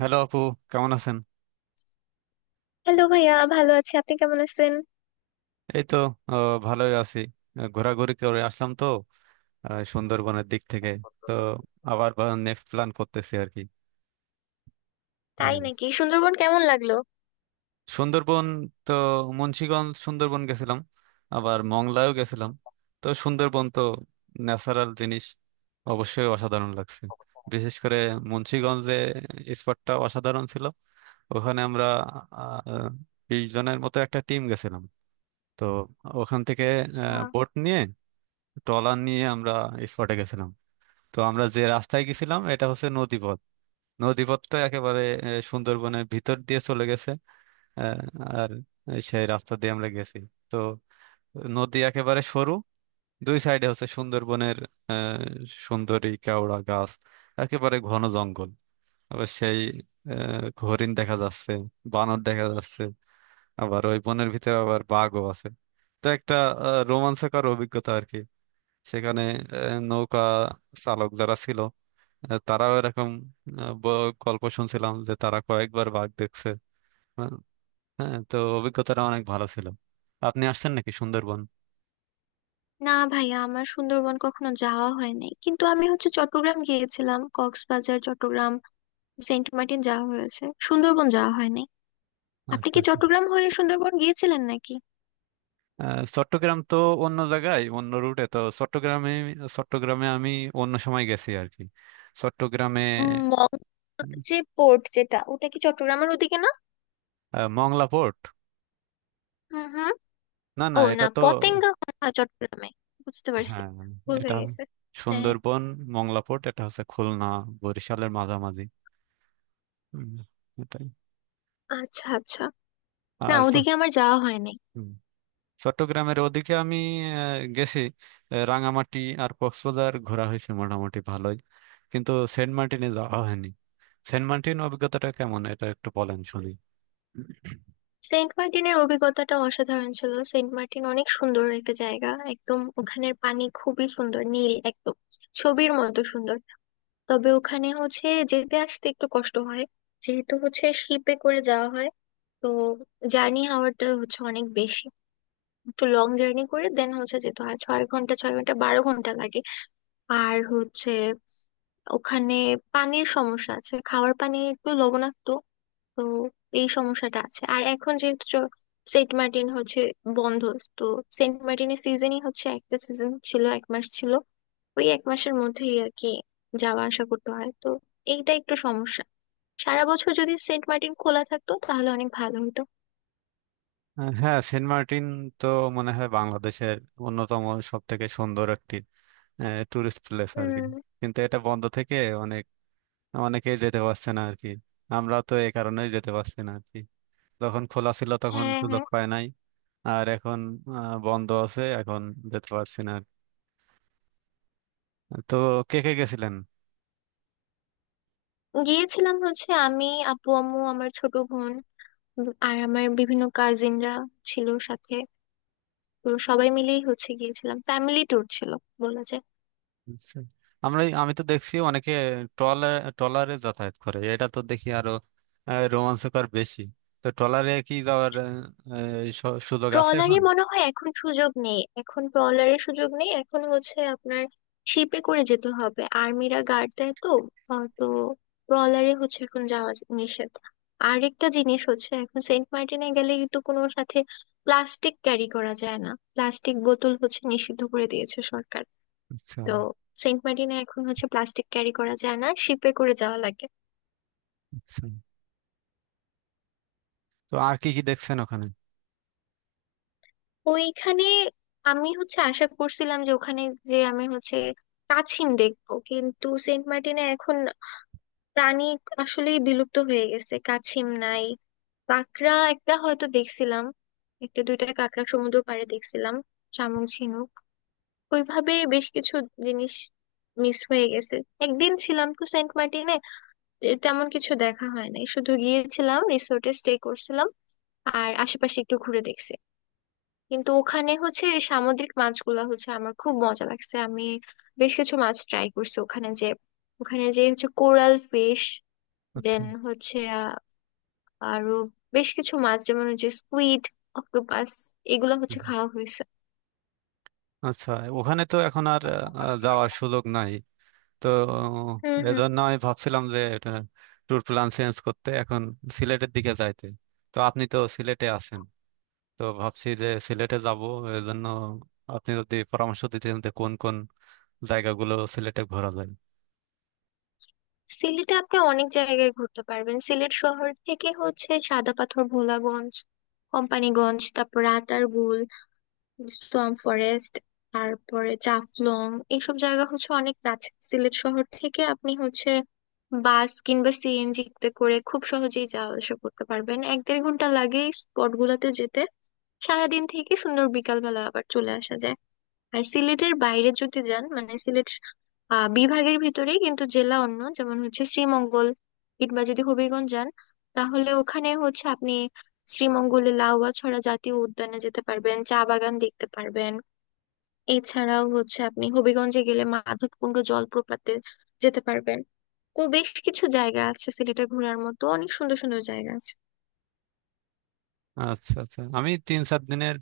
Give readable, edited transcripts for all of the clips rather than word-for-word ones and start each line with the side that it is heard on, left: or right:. right: Hello আপু, কেমন আছেন?
left: হ্যালো ভাইয়া, ভালো আছি। আপনি কেমন আছেন?
right: এই তো ভালোই আছি। ঘোরাঘুরি করে আসলাম তো সুন্দরবনের দিক থেকে। তো আবার নেক্সট প্ল্যান করতেছি আর কি।
left: তাই
right: এই
left: নাকি? সুন্দরবন কেমন লাগলো?
right: সুন্দরবন তো মুন্সিগঞ্জ সুন্দরবন গেছিলাম, আবার মংলায়ও গেছিলাম। তো সুন্দরবন তো ন্যাচারাল জিনিস, অবশ্যই অসাধারণ লাগছে। বিশেষ করে মুন্সিগঞ্জে স্পটটা অসাধারণ ছিল। ওখানে আমরা আহ, 20 জনের মতো একটা টিম গেছিলাম। তো ওখান থেকে
left: আহ,
right: বোট নিয়ে, ট্রলার নিয়ে আমরা স্পটে গেছিলাম। তো আমরা যে রাস্তায় গেছিলাম এটা হচ্ছে নদীপথ। নদীপথটা একেবারে সুন্দরবনের ভিতর দিয়ে চলে গেছে। আহ, আর সেই রাস্তা দিয়ে আমরা গেছি। তো নদী একেবারে সরু, দুই সাইডে হচ্ছে সুন্দরবনের আহ, সুন্দরী কেওড়া গাছ, একেবারে ঘন জঙ্গল। আবার সেই হরিণ দেখা যাচ্ছে, বানর দেখা যাচ্ছে, আবার ওই বনের ভিতরে আবার বাঘও আছে। তো একটা রোমাঞ্চকর অভিজ্ঞতা আর কি। সেখানে নৌকা চালক যারা ছিল, তারাও এরকম গল্প শুনছিলাম যে তারা কয়েকবার বাঘ দেখছে। হ্যাঁ, হ্যাঁ, তো অভিজ্ঞতাটা অনেক ভালো ছিল। আপনি আসছেন নাকি সুন্দরবন?
left: না ভাইয়া, আমার সুন্দরবন কখনো যাওয়া হয় নাই, কিন্তু আমি হচ্ছে চট্টগ্রাম গিয়েছিলাম। কক্সবাজার, চট্টগ্রাম, সেন্ট মার্টিন যাওয়া হয়েছে, সুন্দরবন যাওয়া হয় নাই। আপনি
right: আচ্ছা,
left: কি
right: আচ্ছা।
left: চট্টগ্রাম হয়ে সুন্দরবন গিয়েছিলেন নাকি?
right: চট্টগ্রাম তো অন্য জায়গায়, অন্য রুটে। তো চট্টগ্রামে, আমি অন্য সময় গেছি আর কি। চট্টগ্রামে
left: মগ
right: উম,
left: যে পোর্ট, যেটা ওটা কি চট্টগ্রামের ওদিকে না?
right: মংলা পোর্ট।
left: হুম হুম।
right: না,
left: ও
right: না,
left: না,
right: এটা তো,
left: পতেঙ্গা মনে হয় চট্টগ্রামে। বুঝতে পারছি,
right: হ্যাঁ,
left: ভুল
right: এটা
left: হয়ে গেছে। হ্যাঁ,
right: সুন্দরবন, মংলা পোর্ট। এটা হচ্ছে খুলনা বরিশালের মাঝামাঝি। হুম, এটাই।
left: আচ্ছা আচ্ছা। না,
right: আর
left: ওদিকে আমার যাওয়া হয়নি।
right: হুম। চট্টগ্রামের ওদিকে আমি গেছি। রাঙামাটি আর কক্সবাজার ঘোরা হয়েছে মোটামুটি ভালোই, কিন্তু সেন্ট মার্টিনে যাওয়া হয়নি। সেন্ট মার্টিন অভিজ্ঞতাটা কেমন, এটা একটু বলেন শুনি।
left: সেন্ট মার্টিনের অভিজ্ঞতাটা অসাধারণ ছিল। সেন্ট মার্টিন অনেক সুন্দর একটা জায়গা, একদম ওখানের পানি খুবই সুন্দর নীল, একদম ছবির মতো সুন্দর। তবে ওখানে হচ্ছে যেতে আসতে একটু কষ্ট হয়, যেহেতু হচ্ছে শিপে করে যাওয়া হয়। তো জার্নি আওয়ারটা হচ্ছে অনেক বেশি, একটু লং জার্নি করে দেন হচ্ছে যেতে হয়, 6 ঘন্টা, 6 ঘন্টা, 12 ঘন্টা লাগে। আর হচ্ছে ওখানে পানির সমস্যা আছে, খাওয়ার পানি একটু লবণাক্ত। তো এই সমস্যাটা আছে। আর এখন যেহেতু সেন্ট মার্টিন হচ্ছে বন্ধ। তো সেন্ট মার্টিনের সিজনই হচ্ছে, একটা সিজন ছিল, 1 মাস ছিল। ওই 1 মাসের মধ্যেই আর কি যাওয়া আসা করতে হয়, তো এইটা একটু সমস্যা। সারা বছর যদি সেন্ট মার্টিন খোলা থাকতো, তাহলে অনেক ভালো হতো।
right: হ্যাঁ, সেন্ট মার্টিন তো মনে হয় বাংলাদেশের অন্যতম সব থেকে সুন্দর একটি টুরিস্ট প্লেস আর কি।
left: হুম।
right: কিন্তু এটা বন্ধ থেকে অনেক অনেকেই যেতে পারছে না আর কি। আমরা তো এই কারণেই যেতে পারছি না আর কি। যখন খোলা ছিল তখন
left: হ্যাঁ
right: সুযোগ
left: হ্যাঁ।
right: পায় নাই। আর এখন বন্ধ আছে এখন, যেতে পারছি না আর। তো কে কে গেছিলেন?
left: গিয়েছিলাম হচ্ছে আমি, আপু, আম্মু, আমার ছোট বোন, আর আমার বিভিন্ন কাজিনরা ছিল সাথে। তো সবাই মিলেই হচ্ছে গিয়েছিলাম, ফ্যামিলি ট্যুর ছিল বলা যায়।
right: আচ্ছা। আমি তো দেখছি অনেকে ট্রলারে যাতায়াত করে, এটা তো দেখি আরো রোমাঞ্চকর বেশি। তো ট্রলারে কি যাওয়ার এই সুযোগ আছে
left: ট্রলারে
right: এখন?
left: মনে হয় এখন সুযোগ নেই, এখন ট্রলারে সুযোগ নেই। এখন হচ্ছে আপনার শিপে করে যেতে হবে, আর্মিরা গার্ড দেয় তো। তো ট্রলারে হচ্ছে এখন যাওয়া নিষেধ। আরেকটা জিনিস হচ্ছে এখন সেন্ট মার্টিনে গেলে কিন্তু কোনো সাথে প্লাস্টিক ক্যারি করা যায় না, প্লাস্টিক বোতল হচ্ছে নিষিদ্ধ করে দিয়েছে সরকার।
right: আচ্ছা,
left: তো সেন্ট মার্টিনে এখন হচ্ছে প্লাস্টিক ক্যারি করা যায় না, শিপে করে যাওয়া লাগে।
right: আচ্ছা। তো আর কি কি দেখছেন ওখানে?
left: ওইখানে আমি হচ্ছে আশা করছিলাম যে ওখানে, যে আমি হচ্ছে কাছিম দেখবো, কিন্তু সেন্ট মার্টিনে এখন প্রাণী আসলেই বিলুপ্ত হয়ে গেছে, কাছিম নাই। কাঁকড়া একটা হয়তো দেখছিলাম, একটা দুইটা কাঁকড়া সমুদ্র পাড়ে দেখছিলাম। শামুক ঝিনুক ওইভাবে বেশ কিছু জিনিস মিস হয়ে গেছে। একদিন ছিলাম তো সেন্ট মার্টিনে, তেমন কিছু দেখা হয় নাই, শুধু গিয়েছিলাম রিসোর্টে স্টে করছিলাম আর আশেপাশে একটু ঘুরে দেখছি। কিন্তু ওখানে হচ্ছে এই সামুদ্রিক মাছগুলা হচ্ছে আমার খুব মজা লাগছে, আমি বেশ কিছু মাছ ট্রাই করছি ওখানে। ওখানে যে হচ্ছে কোরাল ফিশ,
right: আচ্ছা।
left: দেন হচ্ছে আরো বেশ কিছু মাছ, যেমন হচ্ছে স্কুইড, অক্টোপাস, এগুলো হচ্ছে
right: হুম।
left: খাওয়া হয়েছে।
right: আচ্ছা। ওখানে তো এখন আর যাওয়ার সুযোগ নাই। তো
left: হুম হুম।
right: এজন্য আমি ভাবছিলাম যে এটা ট্যুর প্ল্যান চেঞ্জ করতে, এখন সিলেটের দিকে যাইতে। তো আপনি তো সিলেটে আছেন, তো ভাবছি যে সিলেটে যাব। এজন্য আপনি যদি পরামর্শ দিতেন যে কোন কোন জায়গাগুলো সিলেটে ঘোরা যায়।
left: সিলেটে আপনি অনেক জায়গায় ঘুরতে পারবেন। সিলেট শহর থেকে হচ্ছে সাদা পাথর, ভোলাগঞ্জ, কোম্পানিগঞ্জ, তারপর রাতারগুল সোয়াম ফরেস্ট, তারপরে জাফলং। এইসব জায়গা হচ্ছে অনেক কাছে সিলেট শহর থেকে। আপনি হচ্ছে বাস কিংবা সিএনজি তে করে খুব সহজেই যাওয়া আসা করতে পারবেন, এক দেড় ঘন্টা লাগে স্পট গুলাতে যেতে। সারাদিন থেকে সুন্দর বিকাল বেলা আবার চলে আসা যায়। আর সিলেটের বাইরে যদি যান, মানে সিলেট বিভাগের ভিতরেই কিন্তু জেলা অন্য, যেমন হচ্ছে শ্রীমঙ্গল কিংবা যদি হবিগঞ্জ যান, তাহলে ওখানে হচ্ছে আপনি শ্রীমঙ্গলে লাউয়াছড়া জাতীয় উদ্যানে যেতে পারবেন, চা বাগান দেখতে পারবেন। এছাড়াও হচ্ছে আপনি হবিগঞ্জে গেলে মাধবকুণ্ড জলপ্রপাতে যেতে পারবেন। ও বেশ কিছু জায়গা আছে সিলেটে ঘোরার মতো, অনেক সুন্দর সুন্দর জায়গা আছে।
right: আচ্ছা, আচ্ছা। আমি 3-4 দিনের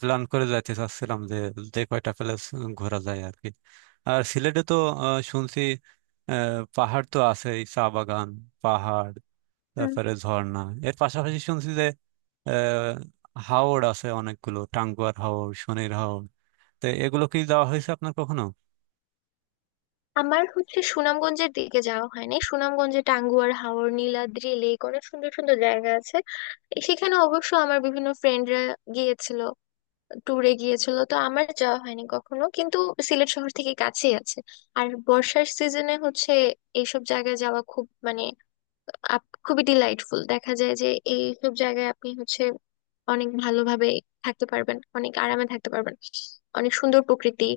right: প্ল্যান করে যাইতে চাচ্ছিলাম যে যে কয়টা প্লেস ঘোরা যায় আর কি। আর সিলেটে তো শুনছি আহ, পাহাড় তো আছেই, চা বাগান, পাহাড়,
left: হুম।
right: তারপরে ঝর্ণা। এর পাশাপাশি শুনছি আহ, হাওর আছে অনেকগুলো, টাঙ্গুয়ার হাওর, শনির হাওর। তো এগুলো কি যাওয়া হয়েছে আপনার কখনো?
left: আমার হচ্ছে সুনামগঞ্জের দিকে যাওয়া হয়নি। সুনামগঞ্জে টাঙ্গুয়ার হাওর, নীলাদ্রি লেক, অনেক সুন্দর সুন্দর জায়গা আছে। এ সেখানে অবশ্য আমার বিভিন্ন ফ্রেন্ডরা গিয়েছিল, ট্যুরে গিয়েছিল, তো আমার যাওয়া হয়নি কখনো, কিন্তু সিলেট শহর থেকে কাছেই আছে। আর বর্ষার সিজনে হচ্ছে এইসব জায়গায় যাওয়া খুব মানে খুবই ডিলাইটফুল দেখা যায়, যে এইসব জায়গায় আপনি হচ্ছে অনেক ভালোভাবে থাকতে পারবেন, অনেক আরামে থাকতে পারবেন। অনেক সুন্দর প্রকৃতি,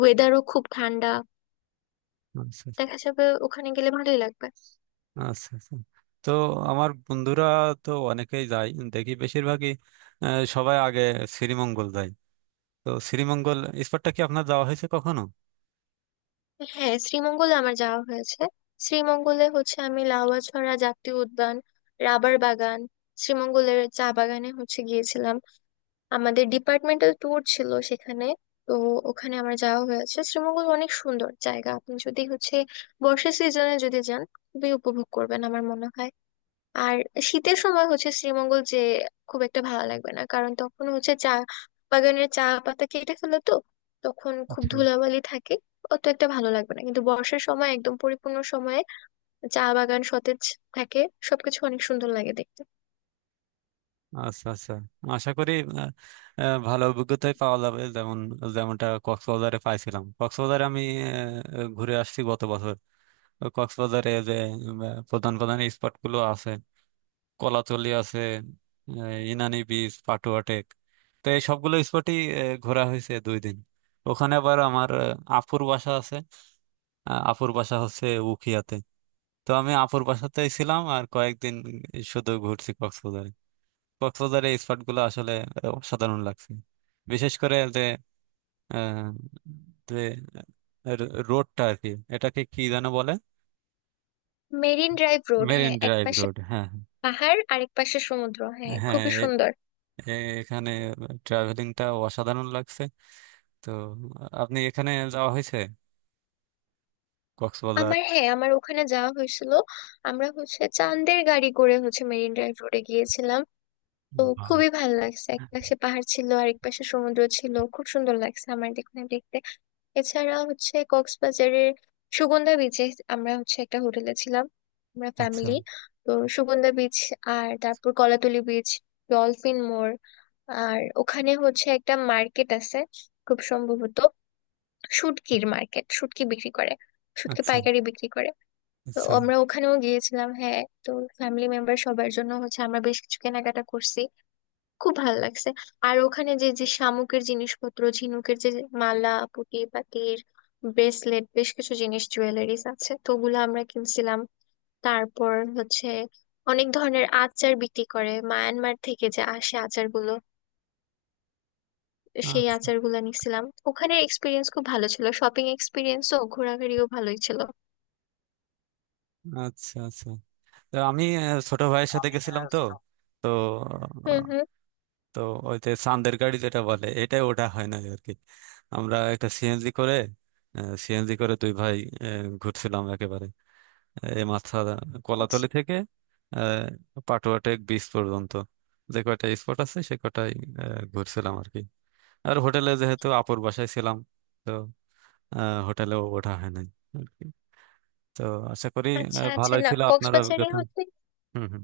left: ওয়েদারও খুব ঠান্ডা
right: আচ্ছা,
left: দেখা যাবে ওখানে গেলে, ভালোই লাগবে।
right: আচ্ছা, আচ্ছা। তো আমার বন্ধুরা তো অনেকেই যায় দেখি, বেশিরভাগই আহ, সবাই আগে শ্রীমঙ্গল যায়। তো শ্রীমঙ্গল স্পটটা কি আপনার যাওয়া হয়েছে কখনো?
left: হ্যাঁ, শ্রীমঙ্গলে আমার যাওয়া হয়েছে। শ্রীমঙ্গলে হচ্ছে আমি লাউয়াছড়া জাতীয় উদ্যান, রাবার বাগান, শ্রীমঙ্গলের চা বাগানে হচ্ছে গিয়েছিলাম, আমাদের ডিপার্টমেন্টাল ট্যুর ছিল সেখানে। তো ওখানে আমার যাওয়া হয়েছে। শ্রীমঙ্গল অনেক সুন্দর জায়গা। আপনি যদি হচ্ছে বর্ষা সিজনে যদি যান, খুবই উপভোগ করবেন আমার মনে হয়। আর শীতের সময় হচ্ছে শ্রীমঙ্গল যে খুব একটা ভালো লাগবে না, কারণ তখন হচ্ছে চা বাগানের চা পাতা কেটে ফেলে তো, তখন খুব
right: আচ্ছা,
left: ধুলাবালি থাকে, অত একটা ভালো লাগবে না। কিন্তু বর্ষার সময় একদম পরিপূর্ণ সময়ে চা বাগান সতেজ থাকে, সবকিছু অনেক সুন্দর লাগে দেখতে।
right: আচ্ছা, আচ্ছা। আশা করি আহ, ভালো অভিজ্ঞতাই পাওয়া যাবে যেমন, যেমনটা কক্সবাজারে পাইছিলাম। কক্সবাজারে আমি ঘুরে আসছি গত বছর। তো কক্সবাজারে যে প্রধান প্রধান স্পট গুলো আছে, কলাতলি আছে, ইনানি বিচ, পাটুয়া টেক। তো এই সবগুলো স্পটই ঘোরা হয়েছে 2 দিন। ওখানে আবার আমার আপুর বাসা আছে। আপুর বাসা হচ্ছে উখিয়াতে। তো আমি আপুর বাসাতেই ছিলাম, আর কয়েকদিন শুধু ঘুরছি কক্সবাজারে। কক্সবাজারে এই স্পট গুলো আসলে অসাধারণ লাগছে। বিশেষ করে যে আহ, যে রোডটা আর কি, এটাকে কি যেন বলে।
left: মেরিন ড্রাইভ রোড,
right: মেরিন
left: হ্যাঁ,
right: ড্রাইভ
left: একপাশে
right: রোড। হ্যাঁ,
left: পাহাড় আর এক পাশে সমুদ্র, হ্যাঁ
right: হ্যাঁ, হ্যাঁ,
left: খুবই সুন্দর।
right: এ- এখানে ট্রাভেলিংটা অসাধারণ লাগছে। তো আপনি এখানে যাওয়া হয়েছে কক্সবাজার?
left: আমার, হ্যাঁ আমার ওখানে যাওয়া হয়েছিল। আমরা হচ্ছে চাঁদের গাড়ি করে হচ্ছে মেরিন ড্রাইভ রোডে গিয়েছিলাম। তো
right: বাহ।
left: খুবই ভালো লাগছে, এক পাশে পাহাড় ছিল আর এক পাশে সমুদ্র ছিল, খুব সুন্দর লাগছে আমার দেখুন দেখতে। এছাড়া হচ্ছে কক্সবাজারের সুগন্ধা বিচে আমরা হচ্ছে একটা হোটেলে ছিলাম, আমরা
right: আচ্ছা।
left: ফ্যামিলি। তো সুগন্ধা বিচ, আর তারপর কলাতলি বিচ, ডলফিন মোড়, আর ওখানে হচ্ছে একটা মার্কেট আছে খুব সম্ভবত শুটকির মার্কেট, শুটকি বিক্রি করে, শুটকি
right: আচ্ছা।
left: পাইকারি বিক্রি করে। তো
right: আচ্ছা।
left: আমরা ওখানেও গিয়েছিলাম, হ্যাঁ। তো ফ্যামিলি মেম্বার সবার জন্য হচ্ছে আমরা বেশ কিছু কেনাকাটা করছি, খুব ভালো লাগছে। আর ওখানে যে যে শামুকের জিনিসপত্র, ঝিনুকের যে মালা, পুঁতি পাতির ব্রেসলেট, বেশ কিছু জিনিস জুয়েলারিস আছে, তো ওগুলো আমরা কিনছিলাম। তারপর হচ্ছে অনেক ধরনের আচার বিক্রি করে, মায়ানমার থেকে যে আসে আচারগুলো, সেই
right: আচ্ছা।
left: আচারগুলো নিছিলাম। ওখানের এক্সপিরিয়েন্স খুব ভালো ছিল, শপিং এক্সপিরিয়েন্সও, ঘোরাঘুরিও ভালোই ছিল।
right: আচ্ছা, আচ্ছা। তো আমি ছোট ভাইয়ের সাথে গেছিলাম। তো তো
left: হুম
right: আহ,
left: হুম।
right: তো ওই যে চান্দের গাড়ি যেটা বলে এটাই, ওটা হয় না আর কি। আমরা একটা সিএনজি করে দুই ভাই ঘুরছিলাম, একেবারে এই মাথা
left: আচ্ছা
right: কলাতলি থেকে আহ, পাটুয়াটেক বিচ পর্যন্ত যে কয়টা স্পট আছে সে কটাই ঘুরছিলাম আর কি। আর হোটেলে, যেহেতু আপুর বাসায় ছিলাম, তো হোটেলেও ওঠা হয় নাই আর কি। তো আশা করি
left: আচ্ছা আচ্ছা,
right: ভালোই
left: না
right: ছিল আপনার
left: কক্সবাজারে
right: অভিজ্ঞতা।
left: হচ্ছে
right: হুম, হুম।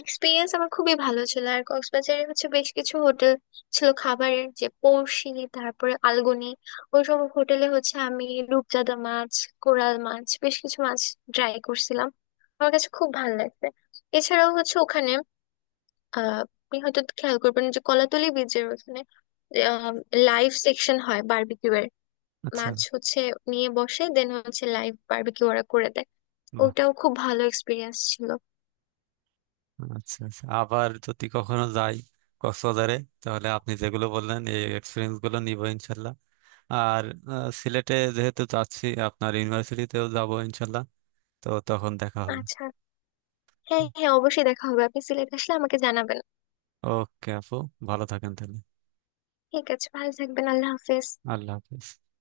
left: এক্সপিরিয়েন্স আমার খুবই ভালো ছিল। আর কক্সবাজারে হচ্ছে বেশ কিছু হোটেল ছিল খাবারের, যে পড়শি, তারপরে আলগনি, ওইসব হোটেলে হচ্ছে আমি রূপচাঁদা মাছ, কোরাল মাছ, বেশ কিছু মাছ ট্রাই করছিলাম, আমার কাছে খুব ভালো লাগছে। এছাড়াও হচ্ছে ওখানে আহ আপনি হয়তো খেয়াল করবেন যে কলাতলি বীচের ওখানে লাইভ সেকশন হয় বারবিকিউ এর,
right: আচ্ছা।
left: মাছ হচ্ছে নিয়ে বসে দেন হচ্ছে লাইভ বারবিকিউ ওরা করে দেয়।
right: বাহ।
left: ওটাও খুব ভালো এক্সপিরিয়েন্স ছিল।
right: আচ্ছা, আচ্ছা, আবার যদি কখনো যাই কক্সবাজারে, তাহলে আপনি যেগুলো বললেন এই এক্সপিরিয়েন্স গুলো নিবো ইনশাল্লাহ। আর সিলেটে যেহেতু যাচ্ছি, আপনার ইউনিভার্সিটিতেও যাবো ইনশাল্লাহ। তো তখন দেখা হবে।
left: আচ্ছা। হ্যাঁ হ্যাঁ, অবশ্যই দেখা হবে, আপনি সিলেট আসলে আমাকে জানাবেন।
right: ওকে আপু, ভালো থাকেন তাহলে।
left: ঠিক আছে, ভালো থাকবেন, আল্লাহ হাফেজ।
right: আল্লাহ হাফিজ।